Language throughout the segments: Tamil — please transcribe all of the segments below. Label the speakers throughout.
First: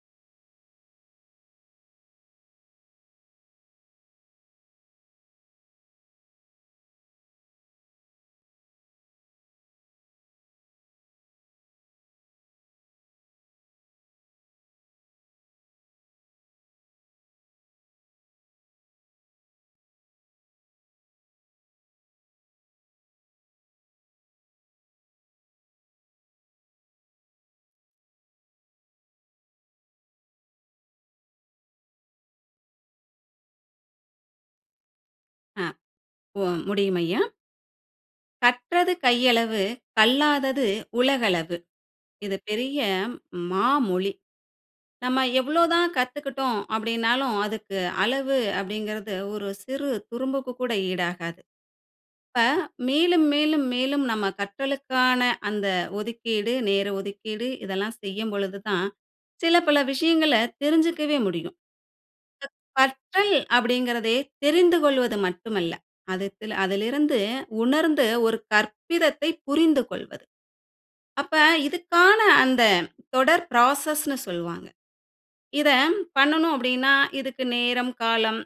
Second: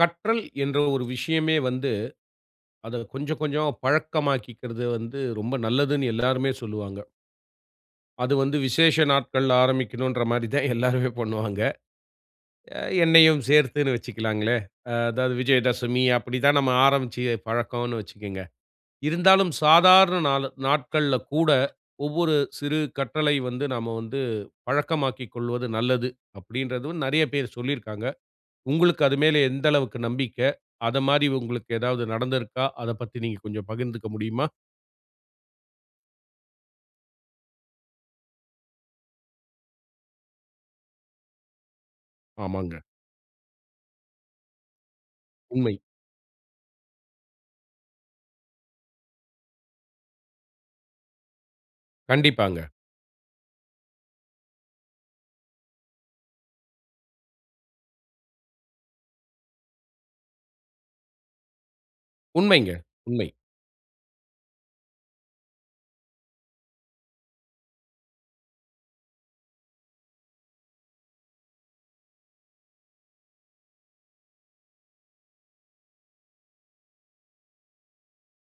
Speaker 1: கற்றல் என்ற ஒரு விஷயமே வந்து அத கொஞ்ச, கொஞ்ச பழக்கமாக்கிறது வந்து ரொம்ப நல்லதுன்னு எல்லாருமே சொல்லுவாங்க. அது வந்து விசேஷ நாட்கள்ல ஆரம்பிக்கணும்ன்ற மாரி தான் எல்லாருமே பண்ணுவாங்க. என்னையும் சேர்த்துனு வச்சுக்கலாங்களே. ஆ அதாவது விஜயதசமி அப்டி தான் நம்ம ஆரம்பிச்சு பழக்கம்னு வச்சுக்கங்க. இருந்தாலும் சாதாரண நாளு நாட்கள்ல கூட ஒவ்வொரு சிறு கட்டளை வந்து நாம வந்து பழக்கமாக்கிக் கொள்வது நல்லது, அப்டின்றதும் நெறைய பேரு சொல்லியிருக்காங்க. உங்களுக்கு அது மேல எந்த அளவுக்கு நம்பிக்க, அத மாரி உங்களுக்கு ஏதாவது நடந்திருக்கா? அதப் பத்தி நீங்க கொஞ்சம் பகிர்ந்துக்க முடியுமா?
Speaker 2: அ மு முடியும் ஐயா. கற்றது கையளவு கல்லாதது உலகளவு. இது
Speaker 1: ஆமாங்க.
Speaker 2: பெரிய மாமொழி. நம்ம எவ்வளோ
Speaker 1: உண்மை.
Speaker 2: தான் கத்துக்குட்டோம் அப்டின்னாலும், அதுக்கு அளவு அப்டிங்குறது ஒரு சிறு துரும்புக்கு கூட ஈடாகாது. இப்ப
Speaker 1: கண்டிப்பாங்க.
Speaker 2: மேலும், மேலும், மேலும் நம்ம கற்றலுக்கான அந்த ஒதுக்கீடு, நேர ஒதுக்கீடு இதெல்லாம் செய்யும் பொழுது தான், சில பல விஷயங்களை தெரிஞ்சக்கவே முடியும்.
Speaker 1: உண்மைங்க,
Speaker 2: க
Speaker 1: உண்மை.
Speaker 2: கற்றல் அப்டிங்கறதே தெரிந்து கொள்வது மட்டுமல்ல. அதுத்ல அதிலிருந்து உணர்ந்து ஒரு கற்பிதத்தை புரிந்துகொள்வது. அப்ப இதுக்கான அந்த தொடர் பிராசஸ்ணு சொல்வாங்க. இத பண்ணனும் அப்டின்னா இதுக்கு நேரம், காலம்.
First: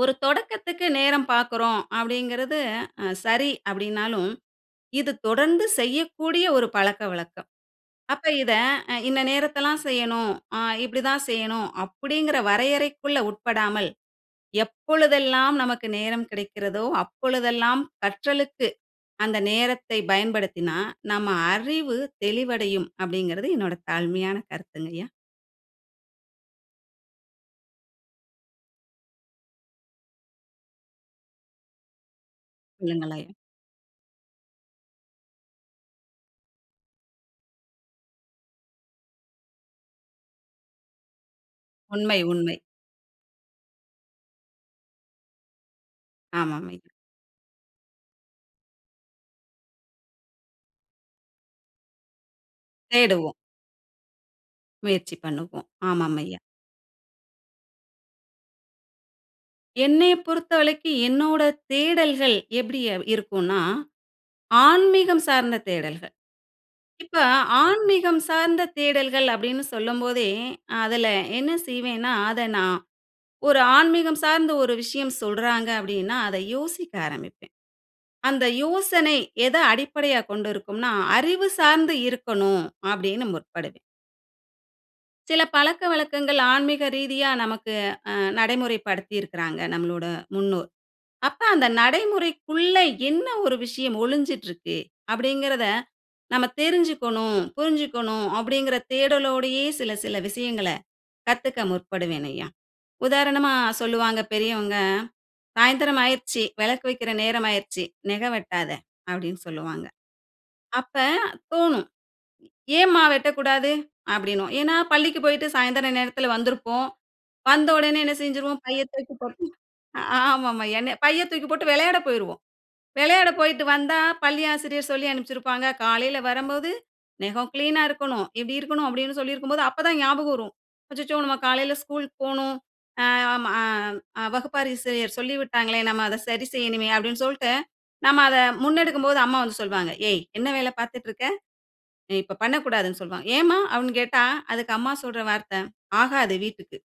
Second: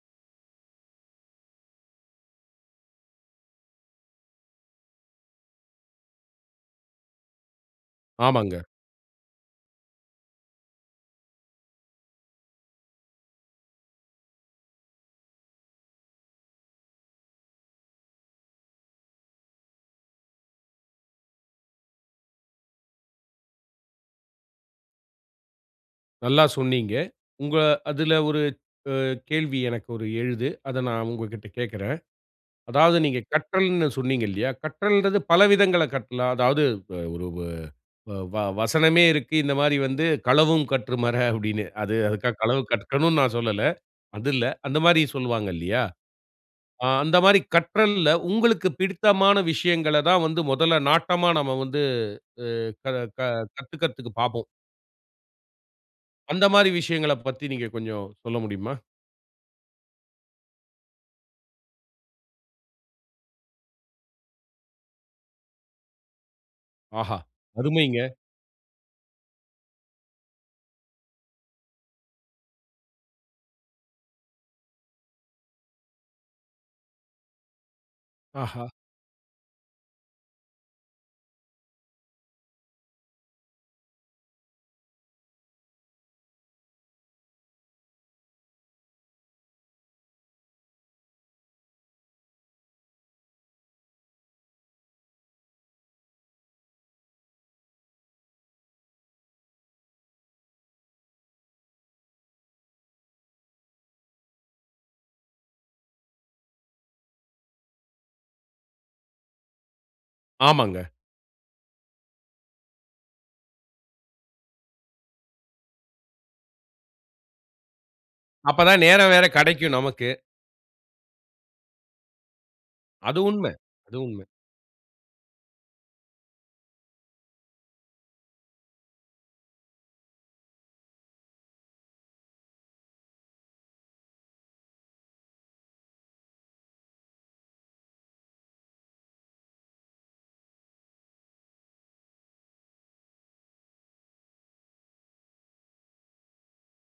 Speaker 2: ஒரு தொடக்கத்துக்கு நேரம் பார்க்குறோம் அப்டிங்குறது அ சரி அப்டினாலும், இது தொடர்ந்து செய்யக்கூடிய ஒரு பழக்கவழக்கம். அப்ப இத
Speaker 1: ஆமாங்க.
Speaker 2: இந்த நேரத்துல தான் செய்யணும். ஆ இப்டி தான் செய்யணும் அப்டிங்குற வரையறைக்குள்ள உட்படாமல், எப்பொழுதெல்லாம் நமக்கு நேரம் கிடைக்கிறதோ அப்பொழுதெல்லாம் கற்றலுக்கு அந்த நேரத்தை பயன்படுத்தினா, நம்ம அறிவு தெளிவடையும் அப்டிங்கறது என்னோட தாழ்மையான கருத்துங்கையா.
Speaker 1: நல்லா சொன்னீங்க. உங்க அதுல ஒரு அ கேள்வி எனக்கு ஒரு எழுது. அத நா உங்ககிட்ட கேக்கறேன். அதாவது நீங்க
Speaker 2: ஏண்ணங்களாயிரு
Speaker 1: கற்றல்னு சொன்னீங்க இல்லையா, கற்றல்ன்றது பல விதங்கள்ள கற்கலா. அதாவது வ ஒரு வ வா வசனமே இருக்கு. இந்த மாரி வந்து களவும் கற்று மற அப்படின்னு. அது
Speaker 2: உண்மை,
Speaker 1: அதுக்காக
Speaker 2: உண்மை.
Speaker 1: களவு கற்கனு நான் சொல்ல. அது இல்ல. அந்த மாரி சொல்வாங்க இல்லையா.
Speaker 2: ஆமாம்
Speaker 1: ஆ
Speaker 2: ஐயா.
Speaker 1: அந்த மாரி கற்றல்ல உங்களுக்கு பிடித்தமான விஷயங்களை தான் வந்து மொதல்ல நாட்டமா நம்ம வந்து அ க க
Speaker 2: தேடுவோம்.
Speaker 1: கத்துக்கிறதுக்கு பாப்போம்.
Speaker 2: முயற்சி பண்ணுவோம். ஆமாம் ஐயா.
Speaker 1: அந்த மாரி விஷயங்கள பத்தி நீங்க கொஞ்ச சொல்ல முடியுமா?
Speaker 2: என்னைய பொறுத்தவரைக்கு என்னோட தேடல்கள் எப்படியா இருக்கும்னா ஆன்மீகம் சார்ந்த தேடல்கள். இப்ப
Speaker 1: ஆஹா! அருமைங்க.
Speaker 2: ஆன்மீகம் சார்ந்த தேடல்கள் அப்படினு சொல்லம்போதே அதில என்ன செய்வேனா அத நான் ஒரு ஆன்மீகம் சார்ந்த ஒரு விஷயம் சொல்றாங்க அப்படினா அத யோசிக்க ஆரம்பிப்பே. அந்த
Speaker 1: ஆஹா!
Speaker 2: யோசனை எத அடிப்படையாக கொண்டிருக்கும்னா அறிவு சார்ந்து இருக்கனும் அப்படினு முற்படுவே. சில பழக்கவழக்கங்கள் ஆன்மீக ரீதியா நமக்கு ஆநடைமுறைப்படுத்தி இருக்கிறாங்க நம்மளுட முன்னோர். அப்ப அந்த நடைமுறைக்குள்ள என்ன ஒரு விஷயம் ஒளிஞ்சிட்டிருக்கு அப்படிங்கிறத நம்ம தெருஞ்சுக்கனு, புருஞ்சுக்கனு அப்படிங்கிற தேடலோடையே சில சில விஷயங்கள கத்துக்க முற்படுவேன் ஐயா. உதாரணமா சொல்லுவாங்க பெரியவங்க சாயந்திரம் ஆகிருச்சு விளக்கு வக்கிற நேர ஆகிருச்சு. நெக வெட்டாதே அப்படின்னு சொல்லுவாங்க.
Speaker 1: ஆமாங்க.
Speaker 2: அப்ப தோணும் "ஏம்மா வெட்டக்கூடாது". அப்படினுவோ ஏன்னா பள்ளிக்கு போயிட்டு சாயந்தர நேரத்தில வந்திருப்போம் வந்த உடனே என்ன செஞ்சுருவோ பைய
Speaker 1: அப்பதான் நேர
Speaker 2: தூக்கி
Speaker 1: வேற
Speaker 2: போட்டு
Speaker 1: கெடைக்கு நமக்கு.
Speaker 2: ஆமாம் ஐயா என்ன பைய தூக்கி போட்டு வெளையாட போயிருவோ
Speaker 1: அது
Speaker 2: வெளையாட
Speaker 1: உண்ம
Speaker 2: போய்ட்டு
Speaker 1: அது
Speaker 2: வந்தா
Speaker 1: உண்ம.
Speaker 2: பள்ளி ஆசிரியர் சொல்லி அனுப்சிருப்பாங்க. காலையில வரம்போது நெகம் கிளீன்னா இருக்கணும். இப்படி இருக்கணும் அப்படின்னு சொல்லியிருக்கும்போது அப்ப தான் ஞாபகம் வரும். "அச்சச்சோ! நாம காலையில ஸ்கூல் போகனும். அ ஆமா வகுப்பாசிரியர் சொல்லிவிட்டாங்களே நாம அத சரி செய்யனுமே" அப்படினு சொல்லிட்டு நாம அத முன்னெடுக்கும்போது அம்மா வந்து சொல்வாங்க. ஏய் என்ன வேல பார்த்துட்டு இருக்க? நீ இப்ப பண்ணக்கூடாதுனு சொல்வாங்க. "ஏம்மா" அப்படினு கேட்டா அதுக்கு அம்மா சொல்ற வார்த்த "ஆகாது வீட்டுக்கு"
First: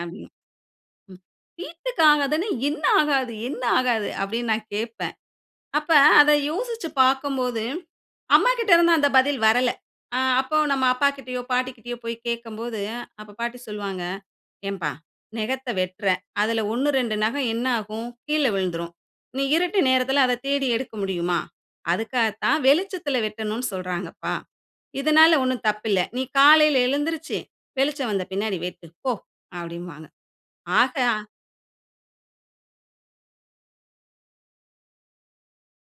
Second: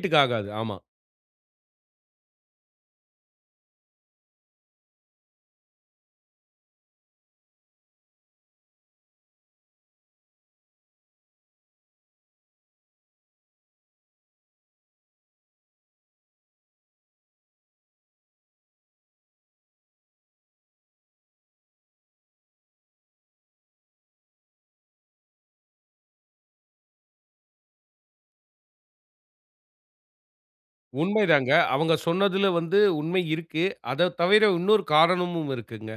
Speaker 2: அப்படினு.
Speaker 1: ஆமா.
Speaker 2: ம். "வீட்டுக்கு ஆகாதுன்னா என்ன ஆகாது என்ன ஆகாது" அப்படினு நான் கேட்பேன். அப்ப அத யோசிச்சு பாக்கும்போது அம்மாகிட்ட இருந்து அந்த பதில் வரல. ஆ அப்போ நம்ம அப்பாகிட்டயோ, பாட்டிகிட்டயோ போய் கேக்கும்போது அப்போ பாட்டி சொல்வாங்க "ஏம்பா நகத்த வெட்டுற அதில ஒண்ணு 2 நகம் என்ன ஆகும்? கீழ விழுந்துரும். நீ இருட்டு நேரத்தில அத தேடி எடுக்க முடியுமா? அதுக்காகத்தா வெளிச்சத்தில வெட்டனு சொல்றாங்கபா. இதனால ஒன்னும் தப்பு இல்ல. நீ காலையில எழுந்திருச்சி வெளிச்சம் வந்த பின்னாடி வெட்டு போ" அப்படின்பாங்க. ஆக அ.
Speaker 1: உண்மை தாங்க. அவங்க சொன்னதுல வந்து உண்மை இருக்கு. அதத் தவிர இன்னொரு காரணமும் இருக்குங்க.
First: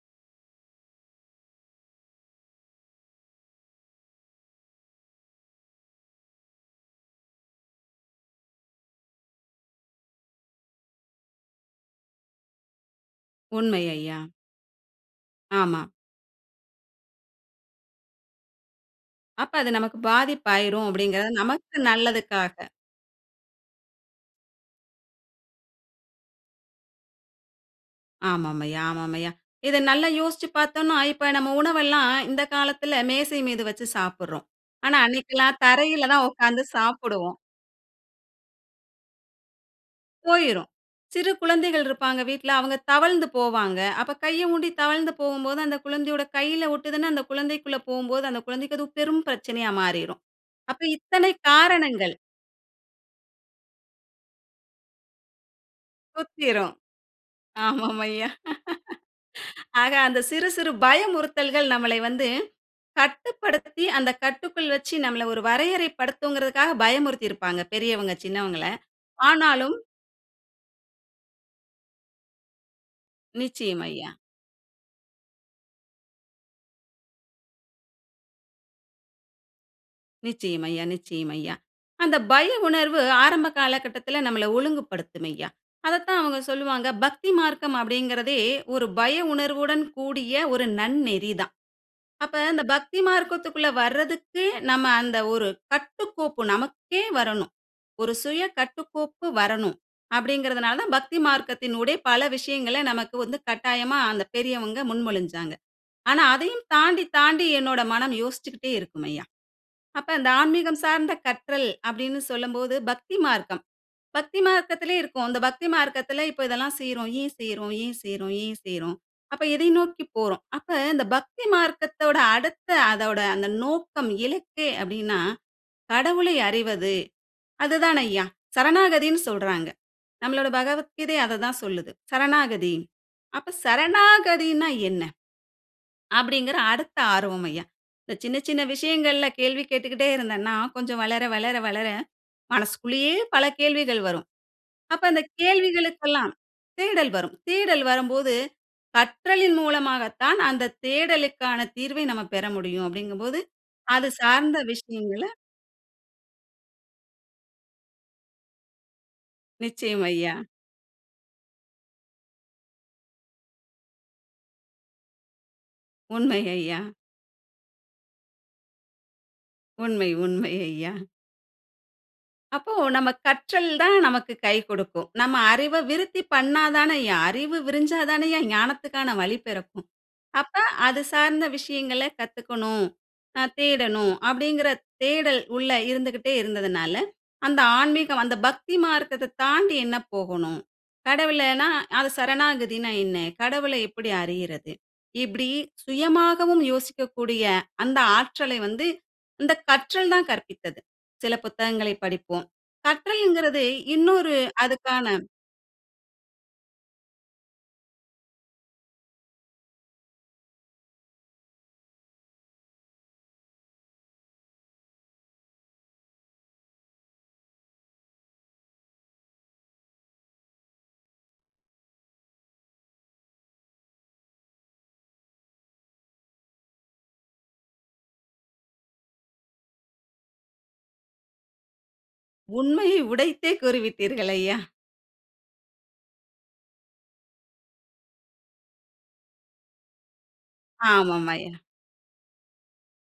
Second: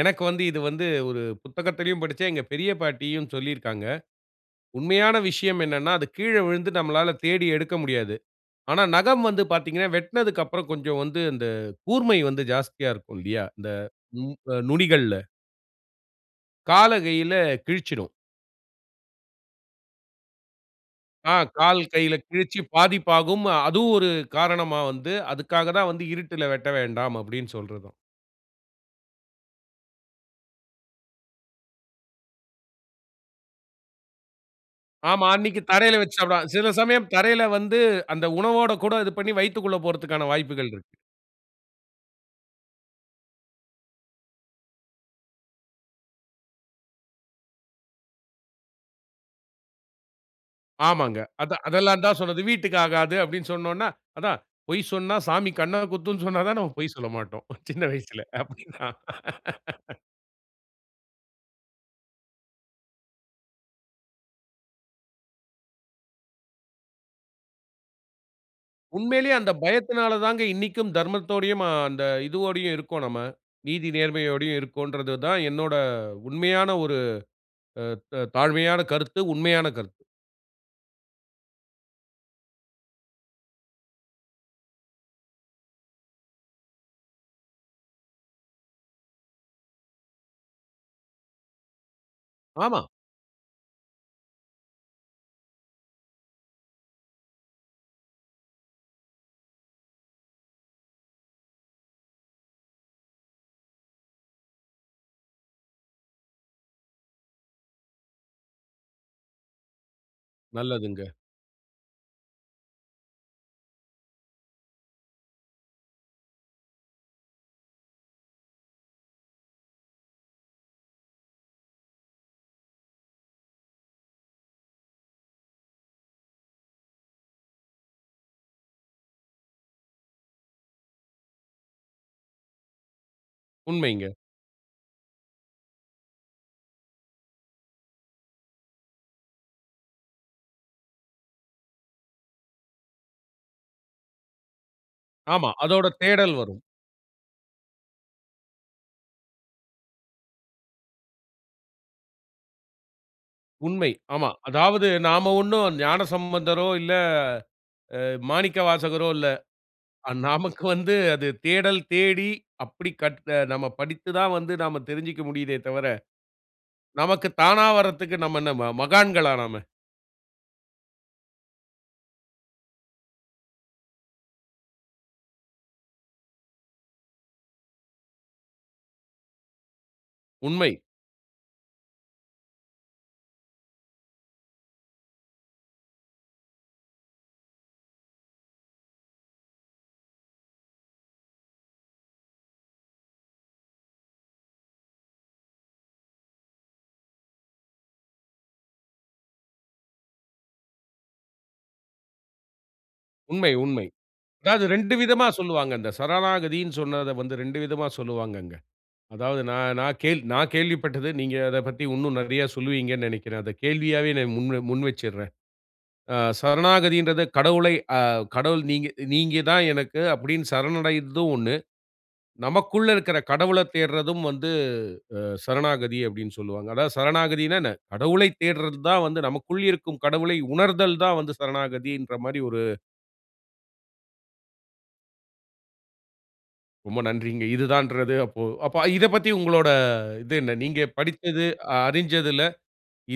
Speaker 1: எனக்கு வந்து இது வந்து ஒரு புத்தகத்திலயும் படிச்சேன். எங்க பெரிய பாட்டியும் சொல்லியிருக்காங்க. உண்மையான விஷயம் என்னன்னா அது கீழே விழுந்து நம்மளால தேடி எடுக்க முடியாது. ஆனா நகம் வந்து பாத்தீங்கன்னா வெட்னதுக்கப்புற கொஞ்சம் வந்து இந்த கூர்மை வந்து ஜாஸ்தியா இருக்கும் இல்லையா. இந்த
Speaker 2: உண்மை ஐயா.
Speaker 1: நு நுனிகள்ல.
Speaker 2: ஆமா.
Speaker 1: கால கையில கிழிச்சிடும்.
Speaker 2: அப்ப அது நமக்கு பாதிப்பு ஆயிரும் அப்டிங்கிறது
Speaker 1: ஆங்
Speaker 2: நமக்கு
Speaker 1: கால் கையில கிழிச்சி
Speaker 2: நல்லதுக்காக.
Speaker 1: பாதிப்பாகும். அதுவும் ஒரு காரணமா வந்து, அதுக்காக தான் வந்து இருட்டில வெட்ட வேண்டாம் அப்டினு சொல்றதாம்.
Speaker 2: ஆமாம் ஐயா, ஆமாம் ஐயா. இத நல்லா யோசிச்சு பாத்தோம்னா, இப்ப நம்ம உணவெல்லாம் இந்த காலத்தில மேசை மீது வச்சு சாப்பிடறோம். ஆனா
Speaker 1: ஆமா
Speaker 2: அன்னைக்குலாம்
Speaker 1: அன்னைக்கு தரையில
Speaker 2: தரையில
Speaker 1: வச்சு
Speaker 2: தான்
Speaker 1: சாப்பிடுவாங்க.
Speaker 2: உட்காந்து
Speaker 1: சில சமயம்
Speaker 2: சாப்பிடுவோம்.
Speaker 1: தரையில வந்து அந்த உணவோட கூட இது பண்ணி வயித்துக்குள்ள போறதுக்கான
Speaker 2: போயிரும்.
Speaker 1: வாய்ப்புகள் இருக்கு.
Speaker 2: சிறு குழந்தைகள் இருப்பாங்க வீட்டில. அவங்க தவழ்ந்து போவாங்க. அப்ப கைய ஊண்டி தவழ்ந்து போகும்போது, அந்த குழந்தையோட கையில ஒட்டுதுனு, அந்த குழந்தைக்குள போகும்போது அந்த குழந்தைக்கு அது பெரும் பிரச்சனையா மாறிறும். அப்ப
Speaker 1: ஆமாங்க.
Speaker 2: இத்தனை
Speaker 1: அத அதெல்லாம்
Speaker 2: காரணங்கள்.
Speaker 1: தான் சொன்னது. வீட்டுக்கு ஆகாது அப்டின்னு சொன்னோம்னா, அதான் பொய் சொன்னா சாமி கண்ண குத்தும்னு சொன்னா தான்
Speaker 2: சுத்திரும்.
Speaker 1: நம்ம பொய் சொல்ல மாட்டோம். சின்ன
Speaker 2: ஆமாம்
Speaker 1: வயசுல
Speaker 2: ஐயா.
Speaker 1: அப்டினா
Speaker 2: ஆக, அந்த சிறு சிறு பயமுறுத்தல்கள் நம்மளை வந்து கட்டுப்படுத்தி, அந்த கட்டுக்குள் வச்சு நம்மள ஒரு வரையறை படுத்தும்ங்கிறதுக்காக பயமுறுத்திருப்பாங்க பெரியவங்க சின்னவங்கள.
Speaker 1: உண்மையிலயே அந்த
Speaker 2: ஆனாலும்
Speaker 1: பயத்தினால தாங்க இன்னைக்கும் தர்மத்தோடையும், அ அந்த இதுவோடையும் இருக்கோம் நம்ம.
Speaker 2: நிச்சயம்
Speaker 1: நீதி
Speaker 2: ஐயா.
Speaker 1: நேர்மையோடையும் இருக்கோம்ன்றத தான் என்னோட உண்மையான ஒரு த தாழ்மையான கருத்து, உண்மையான கருத்து.
Speaker 2: நிச்சயம் ஐயா. நிச்சயம் ஐயா. அந்த பய உணர்வு ஆரம்ப காலகட்டத்தில நம்மல ஒழுங்குபடுத்தும் ஐயா. அத தான் அவங்க சொல்லுவாங்க, "பக்தி மார்க்கம் அப்டிங்கறதே ஒரு பய உணர்வுடன் கூடிய ஒரு நன்னெறி தான்." அப்ப அந்த
Speaker 1: ஆமா.
Speaker 2: பக்தி மார்க்கத்துக்குள்ள வர்றதுக்கு, நம்ம அந்த ஒரு கட்டுக்கோப்பு நமக்கே வரணும். ஒரு சுய கட்டுக்கோப்பு வரணும். அப்டிங்கறதுனால தான் பக்தி மார்க்கத்தனுடைய பல விஷயங்கள நமக்கு வந்து கட்டாயமா அந்த பெரியவங்க முன்மொழிஞ்சாங்க. ஆனா அதையும் தாண்டி, தாண்டி என்னோட மனம் யோசிச்சுகிட்டே இருக்கும் ஐயா. அப்ப அந்த ஆன்மீகம்
Speaker 1: நல்லதுங்க.
Speaker 2: சார்ந்த கற்றல் அப்டினு சொல்லும்போது பக்தி மார்க்கம். பக்தி மார்க்கத்திலே இருக்கும். இந்த பக்தி மார்க்கத்தில இப்ப இதெல்லாம் செய்றோம். ஏன் செய்றோம்? ஏன் செய்றோம்? ஏன் செய்றோம்? அப்ப எதை நோக்கி போறோம்? அப்ப இந்த பக்தி மார்க்கத்தோட அடுத்த அதோட அந்த நோக்கம், இலக்கு அப்டினா கடவுளை அறிவது அது தான் ஐயா, சரணாகதினு சொல்றாங்க. நம்மளோட பகவத்கீதை அத தான் சொல்லுது. சரணாகதி. அப்ப
Speaker 1: உண்மைங்க.
Speaker 2: சரணாகதினா என்ன? அப்டிங்கற அடுத்த ஆர்வம் ஐயா. இந்த சின்ன சின்ன விஷயங்களில கேள்வி கேட்டுகிட்டே இருந்தனா கொஞ்சம் வளர வளர வளர மனசுக்குள்ளயே பல கேள்விகள் வரும். அப்ப அந்த
Speaker 1: ஆமா. அதோட
Speaker 2: கேள்விகளுக்கெல்லாம்
Speaker 1: தேடல் வரும்.
Speaker 2: தேடல் வரும். தேடல் வரும்போது, கற்றலின் மூலமாக தான் அந்த தேடலுக்கான தீர்வை நம்ம பெற முடியும் அப்டிங்கம்போது
Speaker 1: உண்மை
Speaker 2: அது
Speaker 1: ஆமா.
Speaker 2: சார்ந்த
Speaker 1: அதாவது
Speaker 2: விஷயங்கள
Speaker 1: நாம ஒண்ணும் ஞானசம்பந்தரோ, இல்ல அ மாணிக்கவாசகரோ இல்ல.
Speaker 2: நிச்சயம் ஐயா.
Speaker 1: நமக்கு வந்து அது தேடல் தேடி அப்டி கற்ற நம்ம படித்து தான் வந்து நாம தெரிஞ்சுக்க முடியுதே தவிர,
Speaker 2: உண்மை ஐயா.
Speaker 1: நமக்கு தானா வர்றதுக்கு நம்ம என்ன ம மகான்களா நாம?
Speaker 2: உண்மை. உண்மை ஐயா. அப்போ நம்ம கற்றல் தான் நமக்கு கை குடுக்கும். நம்ம அறிவ விருத்தி பண்ண தானேய்யா அறிவு விரிஞ்சா தானேயா ஞானத்துக்கான வழி பிறக்கும்! அப்ப,
Speaker 1: உண்மை.
Speaker 2: "அது சார்ந்த விஷயங்கள கத்துக்கணும், ஆ தேடணும்" அப்டிங்குற தேடல் உள்ள இருந்துக்கிட்டே இருந்ததுனால, அந்த ஆன்மீகம் "அந்த பக்திமார்க்கத்த தாண்டி என்ன போகணும்? கடவுளனா அது சரணாகதினா என்ன? கடவுளை எப்டி அறியிறது?" இப்டி சுயமாகவும் யோசிக்கக்கூடிய, அந்த ஆற்றலை வந்து, இந்த கற்றல் தான் கற்பித்தது. சில புத்தகங்களை படிப்போம்.
Speaker 1: உண்மை,
Speaker 2: கற்றல்ங்குறது
Speaker 1: உண்மை.
Speaker 2: இன்னொரு
Speaker 1: அதாவது 2
Speaker 2: அதுக்கான
Speaker 1: விதமா சொல்வாங்க. இந்த சரணாகதின்னு சொன்னத வந்து 2 விதமா சொல்லுவாங்கங்க. அதாவது நான் நான் கேள் நான் கேள்விப்பட்டது, நீங்க அதப் பத்தி இன்னும் நெறைய சொல்லுவீங்கணு நெனைக்கிறேன். அத கேள்வியாவே நான் முன் வ முன் வச்சர்றேன். ஆ சரணாகதின்றத கடவுளை ஆ கடவுள் "நீங்க நீங்க தான் எனக்கு" அப்டின் சரணடைற்தும் 1. "நமக்குள்ள இருக்குற கடவுளத் தேடுறதும் வந்து, அ சரணாகதி" அப்டின்னு சொல்வாங்க. அதாவது சரணாகதினா என்ன? கடவுளைத் தேடுறது தான் வந்து நமக்குள் இருக்கும் கடவுளை உணர்தல் தான் வந்து சரணாகதின்ற மாரி ஒரு
Speaker 2: உண்மையை உடைத்தே கூறிவிட்டீர்கள் ஐயா.
Speaker 1: ரொம்ப நன்றிங்க. இதுதான்றது அப்போ அப்ப இதைப் பத்தி உங்கலோட அ இது என்ன? நீங்க
Speaker 2: ஆமாம்
Speaker 1: படித்தது
Speaker 2: ஐயா.
Speaker 1: அ அரிஞ்சதில,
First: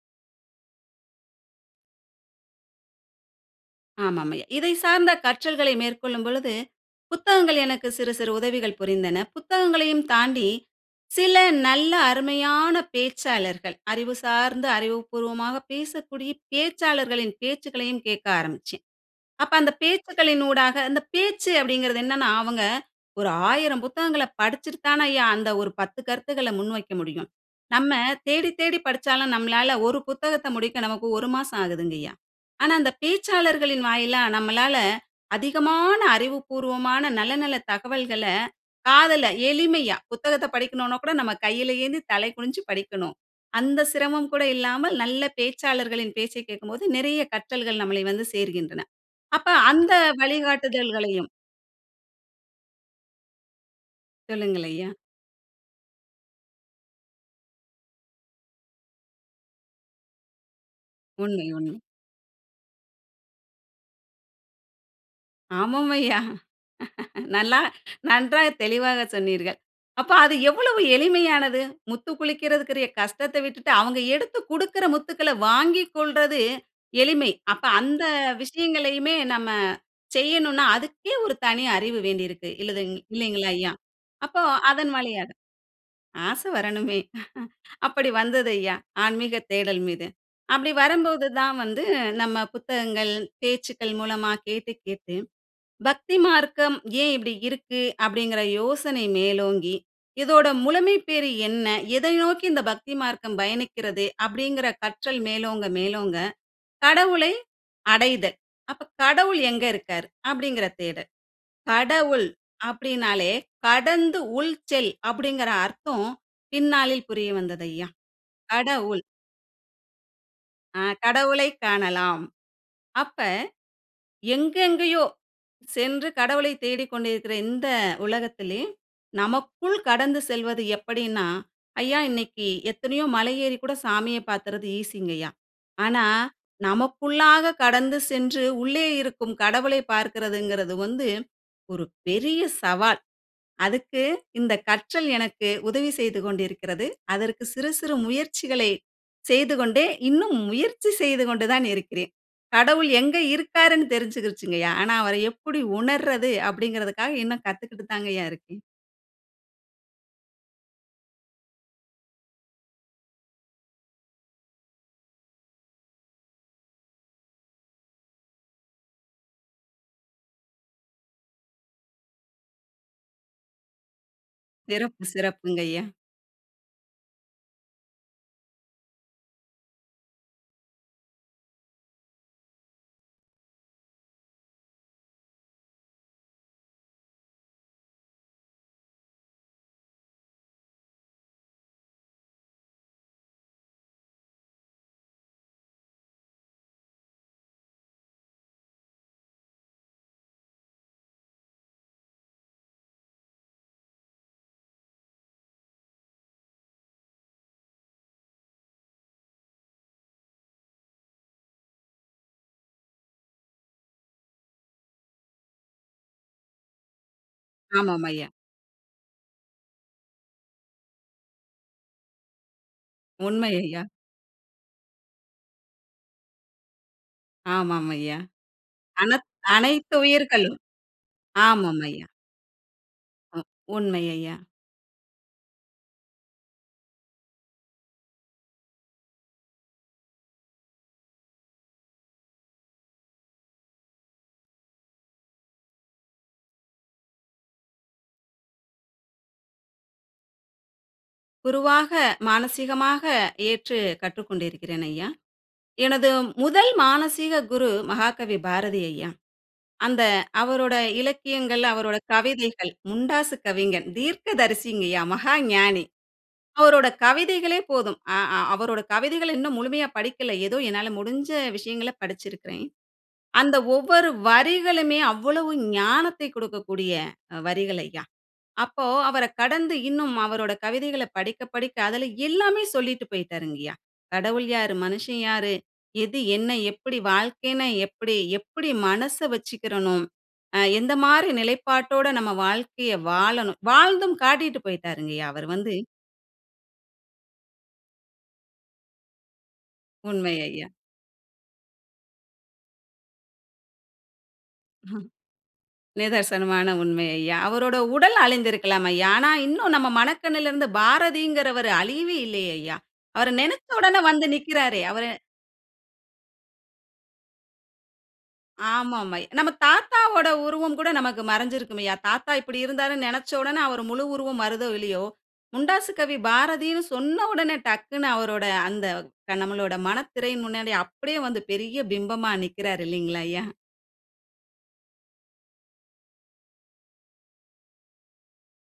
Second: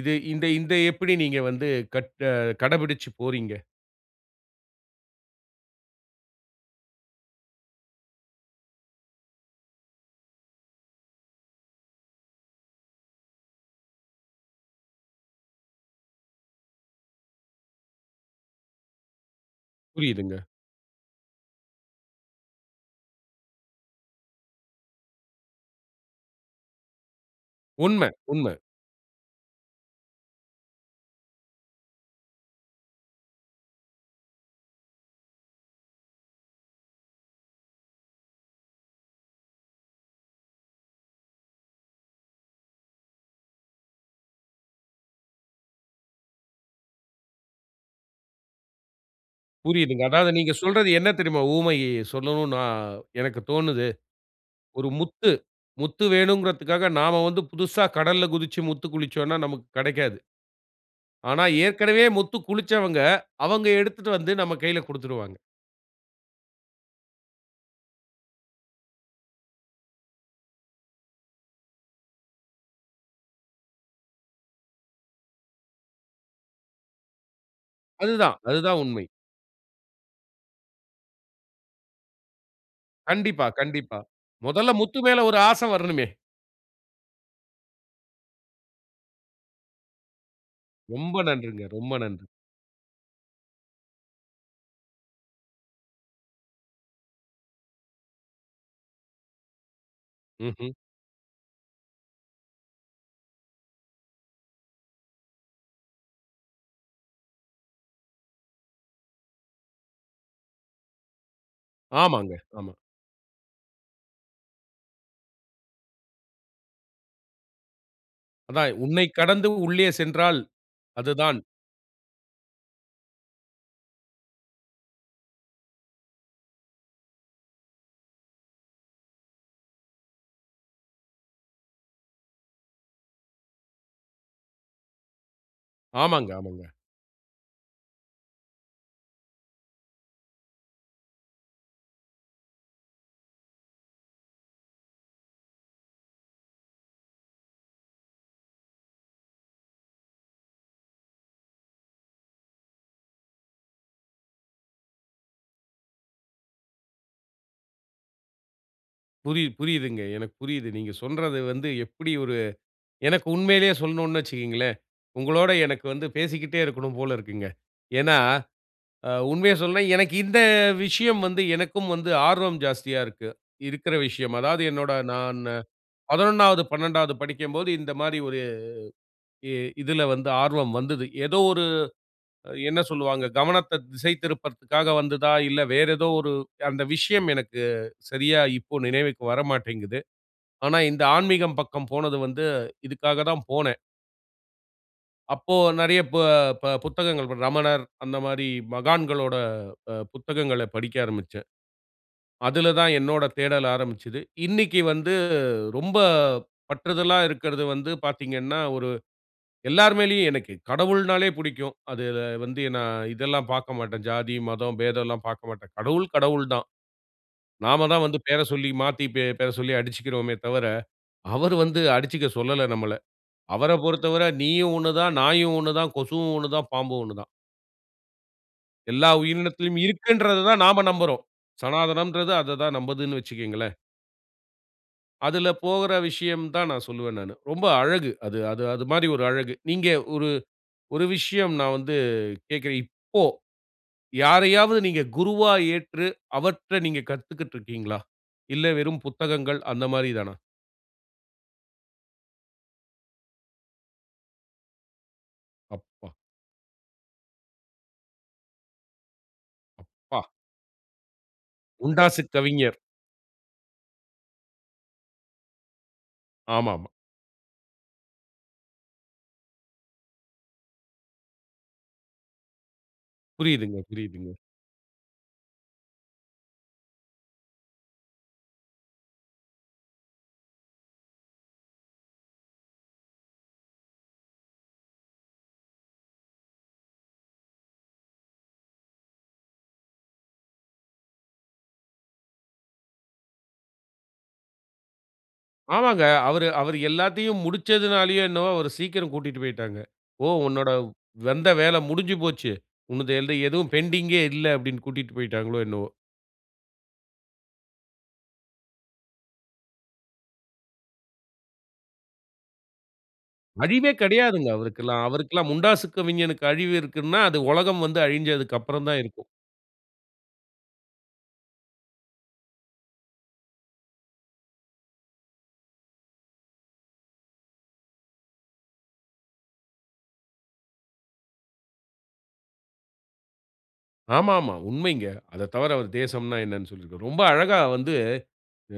Speaker 1: இது இந்த இந்த எப்படி நீங்க வந்து கற் அ கடைபிடிச்சு போறீங்க?
Speaker 2: ஆமாம் ஐயா. இதை சார்ந்த கற்றல்களை மேற்கொள்ளும் பொழுது, புத்தகங்கள் எனக்கு சிறு சிறு உதவிகள் புரிந்தன. புத்தகங்களையும் தாண்டி சில நல்ல அருமையான பேச்சாளர்கள், அறிவு சார்ந்த அறிவுபூர்வமாக பேசக்கூடிய பேச்சாளர்களின் பேச்சுக்களையும் கேக்க ஆரம்பிச்சேன். அப்ப அந்த
Speaker 1: புரிதுங்க.
Speaker 2: பேச்சுக்களின் ஊடாக அந்த பேச்சு அப்படிங்கிறது என்னான்னா, அவுங்க ஒரு 1000 புத்தகங்கள படிச்சுட்டு தான் ஐயா, அந்த ஒரு 10 கருத்துக்கள முன்வைக்க முடியும். நம்ம
Speaker 1: உண்ம,
Speaker 2: தேடி
Speaker 1: உண்ம.
Speaker 2: தேடி படிச்சாலும், நம்மளால ஒரு புத்தகத்த முடிக்க நமக்கு 1 மாசம் ஆகுதுங்கய்யா. ஆனா அந்த பேச்சாளர்களின் வாயிலா நம்மளால அதிகமான அறிவுபூர்வமான நல்ல நல்ல தகவல்கள, காதுல எளிமையா. புத்தகத்தை படிக்கனுன்னா கூட நம்ம கையில ஏந்தி தலை குனிஞ்சு படிக்கணும், அந்த சிரமம் கூட இல்லாமல் நல்ல பேச்சாளர்களின் பேச்சை கேட்கும்போது நிறைய கற்றல்கள் நம்மளை வந்து சேர்கின்றன. அப்ப அந்த
Speaker 1: புரியுதுங்க. அதாவது நீங்க சொல்றது என்ன
Speaker 2: வழிகாட்டுதல்களையும்.
Speaker 1: தெரியுமா? உவமயைய சொல்லணுன்னா எனக்கு தோணுது.
Speaker 2: சொல்லுங்கள்
Speaker 1: ஒரு
Speaker 2: ஐயா!
Speaker 1: முத்து முத்து வேணுங்குறதுக்காக நாம வந்து புதுசா கடல்ல குதிச்சு முத்து குளிச்சோன்னா நமக்கு கிடைக்காது. ஆனா
Speaker 2: உண்மை, உண்மை.
Speaker 1: ஏற்கனவே முத்துக் குளிச்சவங்க அவங்க எடுத்துட்டு வந்து நம்ம கைல குடுத்துருவாங்க.
Speaker 2: ஆமாம் ஐயா. நல்லா நன்றாக தெளிவாக சொன்னீர்கள். அப்ப அது எவ்வளவு எளிமையானது, முத்துக்குளிக்குரியதுக்குரிய கஷ்டத்த விட்டுட்டு, அவுங்க எடுத்து குடுக்குற முத்துக்கள வாங்கிக்கொள்றது எளிமை. அப்ப அந்த
Speaker 1: அதுதான், அதுதான் உண்மை.
Speaker 2: விஷயங்களையுமே நம்ம செய்யணுன்னா, அதுக்கே ஒரு தனி அறிவு வேண்டி இருக்கு இல்லதுங்
Speaker 1: கண்டிப்பா,
Speaker 2: இல்லைங்களா ஐயா.
Speaker 1: கண்டிப்பா.
Speaker 2: அப்போ
Speaker 1: மொதல்ல
Speaker 2: அதன்
Speaker 1: முத்து மேல
Speaker 2: வழியாக,
Speaker 1: ஒரு ஆசை வரனுமே.
Speaker 2: ஆசை வரணுமே, அப்படி வந்தது ஐயா ஆன்மீக தேடல் மீது. அப்டி
Speaker 1: ரொம்ப
Speaker 2: வரும்போது தான்
Speaker 1: நன்றுங்க.
Speaker 2: வந்து
Speaker 1: ரொம்ப நன்று.
Speaker 2: நம்ம புத்தகங்கள் பேச்சுக்கள் மூலமா கேட்டு கேட்டு, "பக்தி மார்க்கம் ஏன் இப்படி இருக்கு?" அப்டிங்குற யோசனை மேலோங்கி, "இதோட
Speaker 1: ம்ஹ்ம்.
Speaker 2: முழுமை பேரு என்ன? எதை நோக்கி இந்த பக்தி மார்க்கம் பயணிக்கிறது" அப்டிங்குற கற்றல் மேலோங்க மேலோங்க, கடவுளை அடைதல். "அப்ப கடவுள் எங்க இருக்காரு" அப்டிங்குற தேடல். கடவுள்
Speaker 1: ஆமாங்க. ஆமா.
Speaker 2: அப்டின்னாலே கடந்து உள் செல் அப்படிங்குற அர்த்தம் பின்னாளில் புரிய வந்தது ஐயா.
Speaker 1: அதான்,
Speaker 2: கடவுள்
Speaker 1: உன்னைக் கடந்து உள்ளே சென்றால்
Speaker 2: ஆ
Speaker 1: அதுதான்.
Speaker 2: கடவுளைக் காணலாம். அப்ப எங்க எங்கேயோ சென்று கடவுளைத் தேடிக்கொண்டு இருக்கிற இந்த உலகத்திலே, நமக்குள் கடந்து செல்வது எப்படின்னா ஐயா, இன்னைக்கு எத்தனையோ மலை ஏறி கூட சாமிய பாத்துர்ரது ஈசிங்கய்யா, ஆனா,
Speaker 1: ஆமாங்க, ஆமாங்க.
Speaker 2: நமக்குள்ளாக கடந்து சென்று உள்ளே இருக்கும் கடவுளை பார்க்கிறதுங்குறது வந்து ஒரு பெரிய சவால். அதுக்கு இந்த கற்றல் எனக்கு உதவி செய்து கொண்டு இருக்கிறது. அதற்கு சிறு சிறு முயற்சிகளை செய்துகொண்டே இன்னும் முயற்சி செய்துகொண்டு தான் இருக்கிறேன். கடவுள் எங்க இருக்காருன்னு தெரிஞ்சுக்கிருச்சுங்கய்யா. ஆனா அவர எப்படி உணர்றது அப்படிங்குறதுக்காக இன்னும் காத்துக்கிட்டுக்கு தாங்கய்யா தான் இருக்கேன.
Speaker 1: புரியுது புரியுதுங்க. எனக்கு புரியுது. நீங்க சொல்றது வந்து எப்டி ஒரு எனக்கு உண்மையிலயே சொல்லனுன்னு வச்சுக்கோங்களேன், உங்களோட எனக்கு வந்து பேசிக்கிட்டே இருக்கனும் போல இருக்குங்க. ஏன்னா அ உண்மைய சொல்லனுன்னா எனக்கு இந்த விஷயம் வந்து, எனக்கும் வந்து ஆர்வம் ஜாஸ்தியா இருக்கு இருக்ற விஷயம். அதாவது என்னோட
Speaker 2: சிறப்பு,
Speaker 1: நான்
Speaker 2: சிறப்புங்க ஐயா.
Speaker 1: 11வது, 12வது படிக்கம்போது இந்த மாரி ஒரு இ இதுல வந்து ஆர்வம் வந்தது. ஏதோ ஒரு என்ன சொல்வாங்க, கவனத்த திசை திருப்புறதுக்காக வந்ததா இல்ல, வேற ஏதோ ஒரு அந்த விஷயம் எனக்கு சரியா இப்போ நினைவுக்கு வரமாட்டேங்குது. ஆனா இந்த ஆன்மீகம் பக்கம் போனது வந்து இதுக்காக தான் போனேன். அப்போ நெறைய ப ப புத்தகங்கள் ரமணர், அந்த மாரி மகான்களோட அ புத்தகங்களப் படிக்க ஆரம்பிச்சேன். அதுல தான் என்னோட தேடல் ஆரம்பிச்சது. இன்னைக்கி வந்து ரொம்ப பற்றுதலா இருக்குறது வந்து பார்த்தீங்கன்னா, ஒரு எல்லார் மேலயும் எனக்கு கடவுள்னாலே புடிக்கும். அதுல வந்து நான் இதெல்லாம் பார்க்க மாட்டேன். ஜாதி, மதம், பேதம் எல்லாம் பார்க்க மாட்டேன். கடவுள் கடவுள் தான். நாம தான்
Speaker 2: ஆமாம்,
Speaker 1: வந்து
Speaker 2: ஐயா.
Speaker 1: பேர சொல்லி, மாத்தி பேர சொல்லி அடிச்சிக்கிறோமே தவிர, அவரு வந்து அடிச்சுக்க சொல்லல நம்மள.
Speaker 2: உண்மை,
Speaker 1: அவர
Speaker 2: ஐயா.
Speaker 1: பொறுத்தவர நீயும் ஒண்ணு தான், நாயும் ஒண்ணு தான், கொசுவும் ஒண்ணு தான், பாம்பும் ஒண்ணு தான்.
Speaker 2: ஆமாம் ஐயா.
Speaker 1: எல்லா
Speaker 2: அனத்
Speaker 1: உயிரினத்திலும்
Speaker 2: அனைத்து
Speaker 1: இருக்குன்றத
Speaker 2: உயிர்களும்.
Speaker 1: தான் நாம நம்புறோம்.
Speaker 2: ஆமாம் ஐயா.
Speaker 1: சனாதனம்ன்றது அத தான் நம்புதுன்னு
Speaker 2: அ
Speaker 1: வச்சுக்கோங்களேன்.
Speaker 2: உண்மை ஐயா.
Speaker 1: அதில போகுற விஷயம் தான் நான் சொல்வேன் நானு. ரொம்ப அழகு. அது -அது -அது மாரி ஒரு அழகு. நீங்க ஒரு ஒரு விஷயம் நான் வந்து கேட்கிறேன். இப்போ யாரையாவது நீங்க குருவா ஏற்று அவர்ட்ட நீங்க கத்துக்கிட்டு இருக்கிங்களா? இல்ல வெறும் புத்தகங்கள் அந்த மாரி தானா?
Speaker 2: குருவாக மானசீகமாக ஏற்று கற்றுக்கொண்டு இருக்கிறேன், ஐயா. எனது
Speaker 1: அப்பா!
Speaker 2: முதல் மானசீக குரு மகாகவி பாரதி ஐயா. அந்த
Speaker 1: அப்பா!
Speaker 2: அவரோட இலக்கியங்கள், அவரோட
Speaker 1: முண்டாசுக்
Speaker 2: கவிதைகள்
Speaker 1: கவிஞர்.
Speaker 2: முண்டாசு கவிஞன், தீர்க்கதரிசிங்க ஐயா மகா ஞானி அவரோட
Speaker 1: ஆமாமா.
Speaker 2: கவிதைகளே போதும். அ அ அவரோட கவிதைகள் இன்னும் முழுமையா படிக்கல. ஏதோ என்னால முடிஞ்ச விஷயங்களை படிச்சுருக்கிறேன். அந்த
Speaker 1: புரியிதுங்க,
Speaker 2: ஒவ்வொரு
Speaker 1: புரியிதுங்க.
Speaker 2: வரிகளுமே அவ்வளவு ஞானத்தை கொடுக்கக்கூடிய வரிகள் ஐயா. அப்போ அவர கடந்து இன்னும் அவரோட கவிதைகள படிக்க படிக்க அதில எல்லாமே சொல்லிட்டு போயிட்டார்ங்கையா. "கடவுள் யாரு? மனுஷன் யாரு? எது என்ன? எப்படி வாழ்க்கைன்னா எப்படி? எப்படி மனச வச்சுக்கிறணும்? அ எந்த மாரி நிலைப்பாட்டோட நம்ம வாழ்க்கையை வாழணும்?" வாழ்ந்தும் காட்டிட்டு போயிட்டாருங்கையா. அவரு வந்து.
Speaker 1: ஆமாங்க. அவரு அவரு எல்லாத்தையும் முடிச்சதுனாலையோ, என்னவோ அவர சீக்கிரம் கூட்டிட்டு போயிட்டாங்க. போ
Speaker 2: உண்மை
Speaker 1: "உன்னோட
Speaker 2: ஐயா.
Speaker 1: வந்த வேல முடிஞ்சு போச்சு. உன்னது எது எதுவும் பெண்டிங்கே இல்லை" அப்படின்னு கூட்டிட்டு போயிட்டாங்களோ என்னவோ.
Speaker 2: நிதர்சனமான உண்மை ஐயா. அவரோட உடல் அழிந்து இருக்கலாம் ஐயா. ஆனா இன்னும் நம்ம மனக்கண்ணுல இருந்து பாரதிங்குறவரு அழியவே இல்லை ஐயா. அவரு நெனைச்ச
Speaker 1: அழிவே
Speaker 2: உடனே வந்து
Speaker 1: கெடையாதுங்க
Speaker 2: நிற்கிறாரே
Speaker 1: அவருக்குல்லாம்.
Speaker 2: அவரு
Speaker 1: அவருக்குல்லாம் முண்டாசு கவிஞனுக்கு அழிவு இருக்குன்னா, அது உலகம் வந்து அழிஞ்சுதுக்கு அப்புறம் தான்
Speaker 2: ஆமாம் ஐ
Speaker 1: இருக்கும்.
Speaker 2: நம்ம தாத்தாவோடஉருவம் கூட நமக்கு மறைஞ்சு இருக்கும்யா. தாத்தா இப்டி இருந்தாருன்னு நெனைச்ச உடனே அவரு முழு உருவம் வருதோ இல்லையோ, முண்டாசு கவி பாரதின்னு சொன்ன உடனே டக்ன்னு, அவரோட அந்த க நம்மளோட மனத்திரையின் முன்னாடி அப்டியே வந்து, பெரிய பிம்பமா நிக்குறாரு இல்லைங்ளா? ஐயா.
Speaker 1: ஆமாமா, உண்மைங்க. அதத் தவிர, அவரு தேசம்ன்ன என்ன சொல்லியிருந்தார். ரொம்ப அழகா வந்து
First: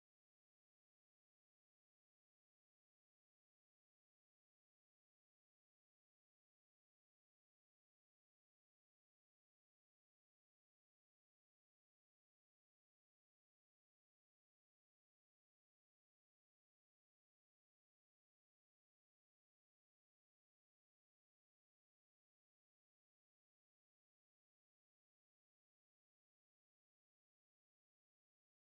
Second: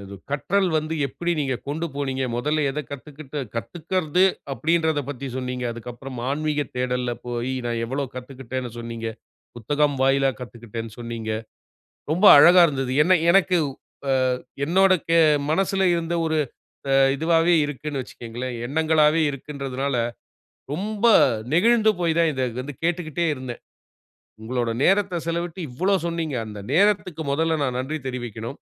Speaker 1: அது கற்றல் வந்து எப்படி நீங்க கொண்டு போனீங்க. மொதல்ல எதக் கத்துக்குட்டு கத்துக்கறது அப்படின்றதப் பத்தி சொன்னீங்க. அதுக்கு அப்புறம் ஆன்மீக தேடல்ல போய், நான் எவ்வளோ கத்துக்குட்டேன்னு சொன்னீங்க. புத்தகம் வாயிலா கத்துக்குட்டேன்னு சொன்னீங்க. ரொம்ப அழகா இருந்தது. என்ன எனக்கு அ என்னோட கே மனசுல இருந்த ஒரு அ இதுவாவே இருக்குன்னு வச்சுக்கோங்களேன், எண்ணங்களாவே இருக்குன்றதனால, ரொம்ப நெகிழ்ந்து போய் தான், இத வந்து கேட்டுக்கிட்டே இருந்தேன். உங்களோட நேரத்தை செலவிட்டு இவ்வளோ சொன்னீங்க. அந்த நேரத்துக்கு முதல்ல நான் நன்றி தெரிவிக்கணும்.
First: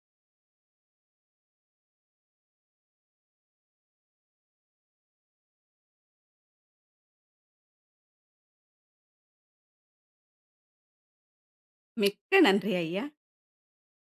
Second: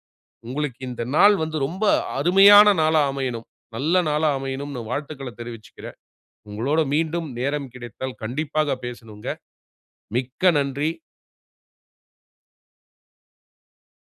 Speaker 1: உங்களுக்கு இந்த நாள் வந்து ரொம்ப அருமையான நாளா அமையனும். நல்ல நாளா அமையனும் வாழ்த்துக்கள தெரிவிச்சுக்குறேன். உங்களோட மீண்டும் நேரம் கிடைத்தால் கண்டிப்பாக பேசணும்ங்க. மிக்க நன்றி.
Speaker 2: மிக்க நன்றி ஐயா.